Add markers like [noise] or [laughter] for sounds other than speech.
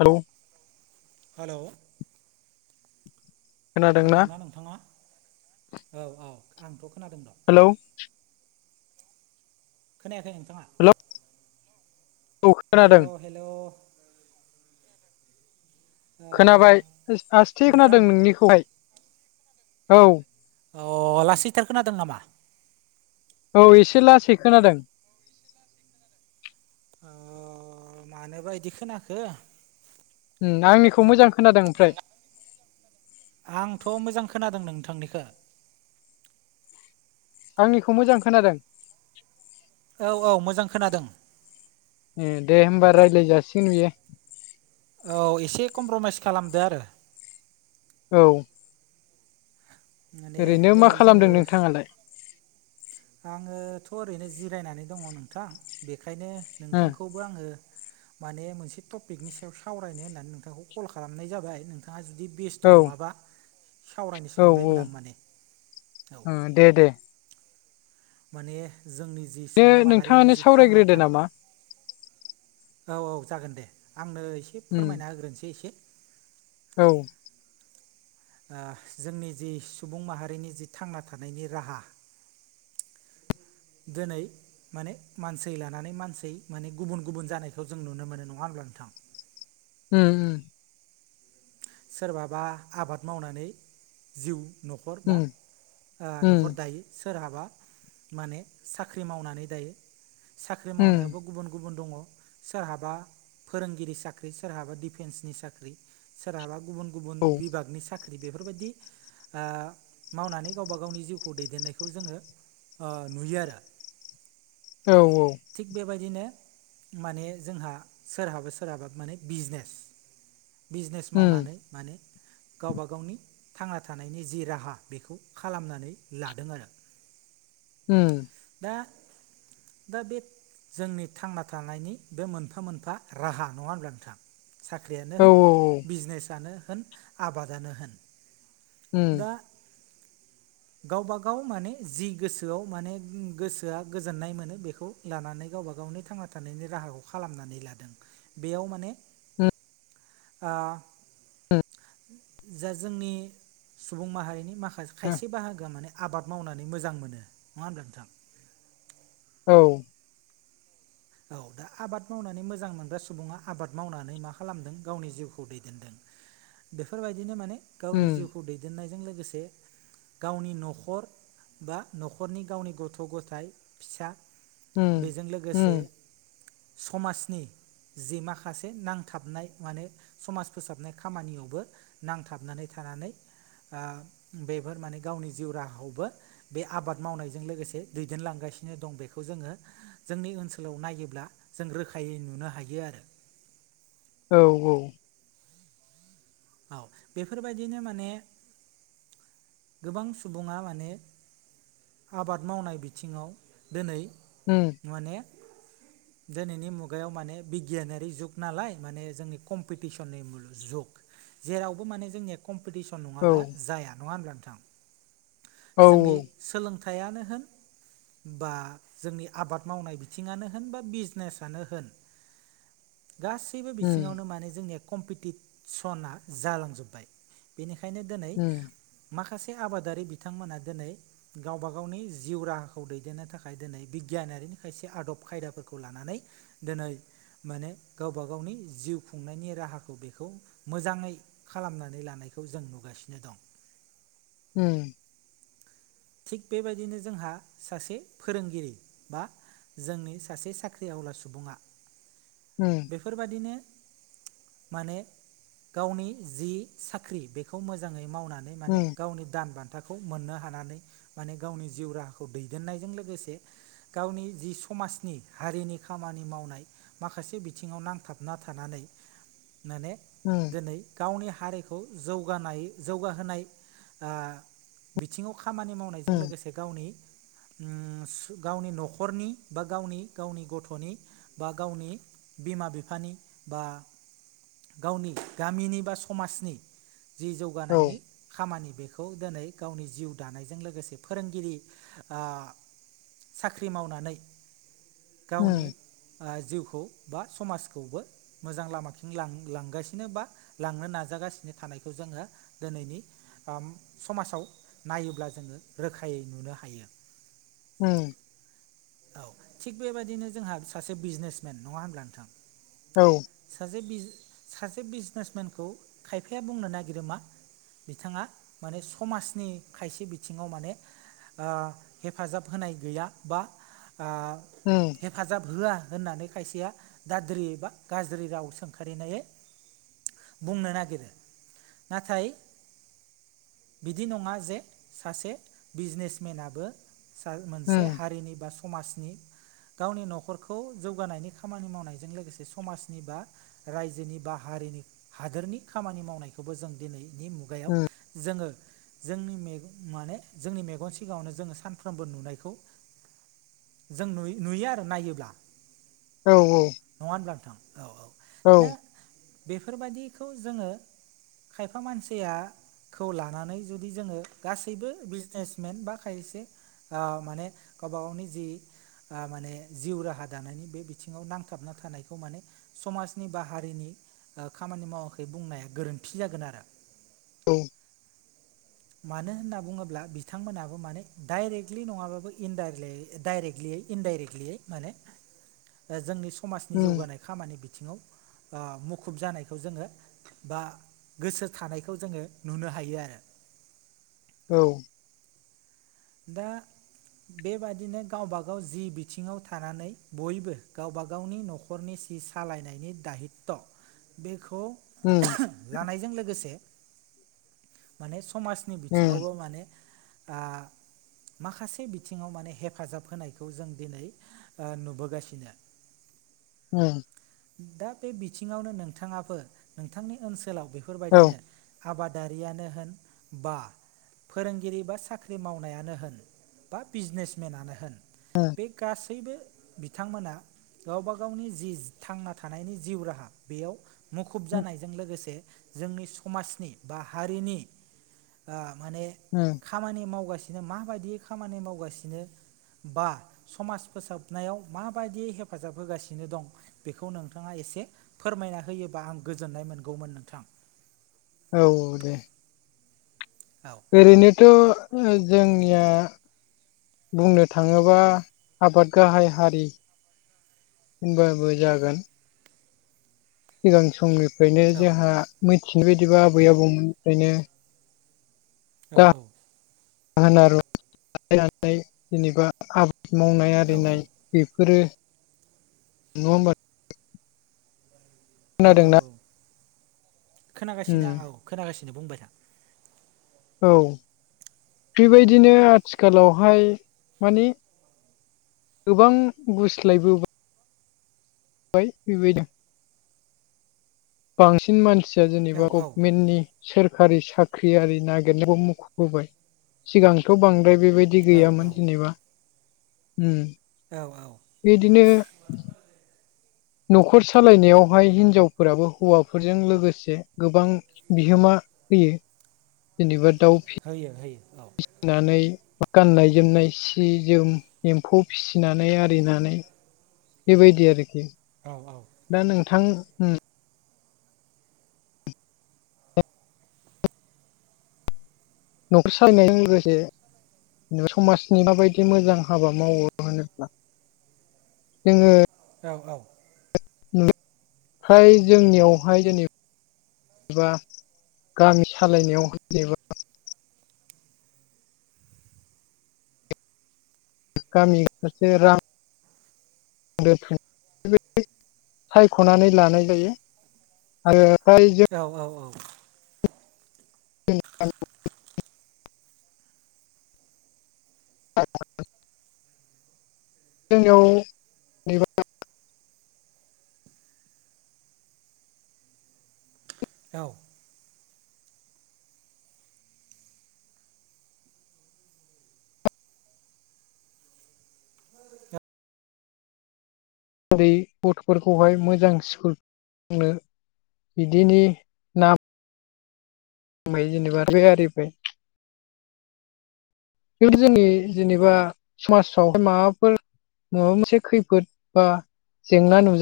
हौ हेलौ खोनादोंना नोंथाङा औ औ आंथ' खोनादों र' हेलौ। खोनायाखै नोंथाङा हेलौ औ खोनादों हेलौ हेलौ। खोनाबाय आस्थे नोंथां खोनादों नोंनिखौहाय औ। अ लासैथार खोनादों नामा? औ एसे लासै खोनादों। अ मानोबा इदि खोनाखो उम आंनिखौ मोजां खोनादों ओमफ्राय? आंथ' मोजां खोनादों नोंथांनिखौ। आंनिखौ मोजां खोनादों औ औ मोजां खोनादों। ए दे होनोमबा रायज्लाय जासिगोन बेयो औ एसे कमप्रमाइस खालामदो आरो। औ। माने ओरैनो मा दिनै जोङो। खालामदों नोंथाङालाय आङोथ' ओरैनो जिरायनानै दङ नोंथां बेखायनो ओ नोंथांखौबो आङो। माने मोनसे टपिकनि सायाव सावरायनो होननानै नोंथांखौ कल खालामनाय जाबाय नोंथाङा जुदि बेस्थ' औ नङाबा सावरायनो औ औ ओ सानबायमोन आं माने औ दे दे। माने जोंनि जि दे सुबुं माहारिनि नोंथाङानो जि थांना सावरायग्रोदो नामा थानायानो औ औ जागोन दे आंनो एसे उम फोरमायना होग्रोनोसै एसे औ। ओ जोंनि जि सुबुं माहारिनि जि थांना थानायनि राहा दिनै माने मानसि लानानै मानसि माने गुबुन गुबुन जानायखौ जों नुनो मोनो नङा होनोमब्ला नोंथां। म उम सोरबाबा आबाद मावनानै जिउ न'खर बा उम उम न'खर दायो। सोरहाबा माने साख्रि मावनानै दायो साख्रि उम मावनायावबो गुबुन गुबुन दङ सोरहाबा फोरोंगिरि साख्रि सोरहाबा दिफेन्सनि साख्रि सोरहाबा गुबुन गुबुन औ बिभागनि साख्रि बेफोर बायदि मावनानै गावबा गावनि जिउखौ दैदेननायखौ जोङो नुयो आरो [inaudible] औ औ थिग बेबायदिनो माने जोंहा सोरहाबा सोरहाबा माने बिजनेस बिजनेस उम मावनानै माने गावब गावनि थांना थानायनि जि राहा बेखौ खालामनानै लादों आरो। [inaudible] हम दा दा बे जोंनि थांना थानायनि बे मोनफा मोनफा राहा नङा होनब्ला नोंथां। साख्रियानो औ होन बिजनेसनो होन आबादानो होन उम दा गावबा गाव माने जि गोसोआव माने गोसोआ गोजोननाय मोनो बेखौ लानानै गावबा गावनि थांना थानायनि राहाखौ खालामनानै लादों बेयाव माने उम [inaudible] [inaudible] जा जोंनि सुबुं माहारिनि माखासे खायसे बाहागोआ माने आबाद मावनानै मोजां मोनो नङा होनोमब्ला नोंथां औ औ दा आबाद मावनानै मोजां मोनग्रा सुबुङा आबाद मावनानै मा खालामदों गावनि जिउखौ दैदेनदों बेफोरबायदिनो माने गावनि उम जिउखौ दैदेननायजों लोगोसे गावनि न'खर बा न'खरनि गावनि गथ' गथायाइ फिसा उम बेजों लोगोसे उम समाजनि जे माखासे नांथाबनाय माने समाज फोसाबनाय खामानियावबो नांथाबनानै थानानै बेफोर माने गावनि जिउ राहाखौबो बे आबाद मावनायजों लोगोसे दैदेनलांगासिनो दं बेखौ जोङो जोंनि ओनसोलाव सओनसोलाव नायोब्ला जों रोखायै नुनो हायो आरो औ औ औ बेफोरबायदिनो माने गोबां सुबुङा माने आबाद मावनाय बिथिङाव दिनै उम माने दिनैनि मुगायाव माने बिगियानारि जुग नालाय माने जोंनि कम्पिटिसननिुु जुग जेरावबो माने जोंनिया कम्पिटिसन औ नङाब्ला जाया नङा होब्ला नोंथां औ जोंनि सोलोंथाइयानो होन बा जोंनि आबाद मावनाय बिथिङानो होन बा बिजनेसनो होन गास गासैबो उम बिथिङावनो माने जोंनिया कम्पिटिसना जालांजोब्बाय बेनिखायनो दिनै उम माखासे आबादारि बिथांमोना दिनै गावबा गावनि जिउ राहाखौ दैदेननो थाखाय दिनै बिगियानारिनि खायसे आदब खायदाफोरखौ लानानै दिनै माने गावबा गावनि जिउ खुंनायनि राहाखौ बेखौ मोजाङै खालामनानै लानायखौ जों नुगासिनो दं म [inaudible] थिग बेबायदिनो जोंहा सासे फोरोंगिरि बा जोंनि सासे साख्रि आवला सुबुङा ह [inaudible] बेफोरबादिनो माने गावनि जि साख्रि बेखौ मोजाङै मावनानै माने उम गावनि दान बान्था खोथाखौ मोननो हानानै माने गावनि जिउ राहाखौ दैदेननायजों लोगोसे गावनि जि समाजनि हारिनि खामानि मावनाय माखासे बिथिङाव नांथाबना थानानै माने उम दिनै गावनि हारिखौ जौगानाय जौगाहोनाय बिथिङाव खामानि मावनायजों उम लोगोसे गावनि गावनि न'खरनि बा गावनि गावनि गथ'नि बा गावनि बिमा बिफानि बा गावनि गामिनि बा समाजनि जि औ जौगानायनि उम खामानि बेखौ दिनै गावनि जिउ दानायजों लोगोसे फोरोंगिरि साख्रि मावनानै गावनो जिउखौ बा समाजखौबो मोजां लामाथिं लां लांगासिनो बा लांनो नाजागासिनो थानायखौ जोङो दिनैनि समाजाव नायोब्ला जोङो रोखायै नुनो हायो उम औ थिग बेबायदिनो जोंहा सासे बिजनेसमेन नङा होनब्ला नोंथां औ सासे सासे बिजनेसमेनखौ खायफाया बुंनो नागिरो मा बिथाङा माने समाजनि खायसे बिथिङाव माने हेफाजाब होनाय गैया बा हम। हेफाजाब होआ होननानै खायसेया दाद्रि बा गाज्रि राव सोंखारिनाय बुंनो नागिरो नाथाय बिदि नङा जे सासे बिजनेसमेनाबो उम मोनसे हारिनि बा समाजनि गावनि न'खरखौ जौगानायनि खामानि मावनायजों लोगोसे समाजनि बा रायजोनि बा हारिनि हादोरनि खामानि मावनायखौबो जों दिनैनि मुगायाव उम औ जोङो जोंनि माने जोंनि मेगन सिगाङावनो जोङो सानफ्रोमबो नुनायखौ जों नु नुयो आरो नायोब्ला औ उम औ उम औ औ औ। नङा होनब्ला नोंथां औ औ। औ बेफोरबायाददिखौ जोङो खायफा मानसिया खौ लानानै जुदि जोङो गासैबो बिजनेसमेन बा खायसे। माने गावबा गावनि जि माने जिउ राहा दानायनि बे बिथिङाव नांथाबना थानायखौ माने समाजनि बा हारिनि खामानि मावाखै बुंनाया गोरोन्थि जागोन आरो। औ। [inaudible] मानो होनना बुङोब्ला बिथांमोनहाबो माने डाइरेक्टलि नङाबाबो इन डाइरेक्टलियै इनडाइरेक्टलियै माने जोंनि समाजनि जौगानाय खामानि बिथिङावु मुखुब जानायखौ जोङो बा गोसो थानायखौ जोङो नुनो हायो आरो। औ दा बेबादिनो गावबागाव जि बिथिङाव थानानै बयबो गावबा गावनि न'खर न'खरनि सि सालायनायनि दायित' बेखौ हम। लानायजों लोगोसे माने समाजनि बिथिङावबो माने दा माखासे बिथिङाव माने हेफाजाब होनायखौ जों दिनै नुबोगासिनो [inaudible] [inaudible] दा बे बिथिङावनो नोंथाङाबो नोंथांनि ओनसोलाव बेफोरबायदिनो आबादारियानो होन बा फोरोंगिरि बा साख्रि माव नो होन बा बिजनेसमेननो होन उम बे गासैबो बिथांमोना गावब गावनि जि थांना थानायनि जिउ राहा बेयाव मुखुब जानायजों लोगोसे जोंनि समाजनि बा हारिनि माने हम खामानि मावगासिनो माबायदि खामानि मावगासिनो। बा समाज फोसाबनायाव माबायदिय हेफाजाब होगासिनो दं। बेखौ नोंथाङा एसे फोरमायना होयोबा आं गोजोननाय मोनगौमोन नोंथां। औ औ दे। औ। ओरैनोथ' जोंनिया बुंनो थाङोबा आबाद गाहाय हारि होनबाबो जागोन सिगां समनिफ्रायनो औ जोंहा मिथिनाय बायदिबा आबै आबौमोननिफ्रायनो औ औ माहोन आरो जेनेबा आबाद मावनाय औ आरिनाय बेफोरो नङा होमबा औ औ खोनादोंना औ खोनागासिनो उम आं औ खोनागासिनो बुंबाय था औ बेबायदिनो आथिखालावहाय माने गोबां गुस्लायबो ओमफ्राय बेबायदि बांसिन मानसिया औ जेनेबा औ गभमेन्टनि सोरखारि साख्रियारि नागिरनायखौ मुखुबबोबाय सिगांथ' बांद्राय बेबायदि बिदि औ गैयामोन जेनेबा औ औ बिदिनो न'खर सालायनायावहाय हिनजावफोराबो हौवाफोरजों लोगोसे गोबां बिहोमा होयो जेनेबा दाउ फिसि होयो होयो औ फिसिनानै गाननाय जोमनाय सि जोम एम्फौ फिसिनानै आरिनानै बेबायदि आरोखि औ औ दा नोंथां न'खर सालायनायजों लोगोसे समाजनि माबायदि मोजां हाबा मावो होनोब्ला जोङो औ औ नुयो फ्राय जोंनियावहाय जेनेब बा गामि सालायनायाव जेनेबा गामि सासे रां आ दोनथुम सायख'नानै लानाय जायो आरो फ्राय जों औ औ औ बे जोंनियाव जेनेबा औ दा जेरै गथ'फोरखौहाय मोजां स्कुलनो बिदिनो फ्राय जेनेबा बे आरिफोर खिन्थु जोंनि जेनेबा समाजावहाय माबाफोर माबा मोनसे खैफोद बा जेंना नुजा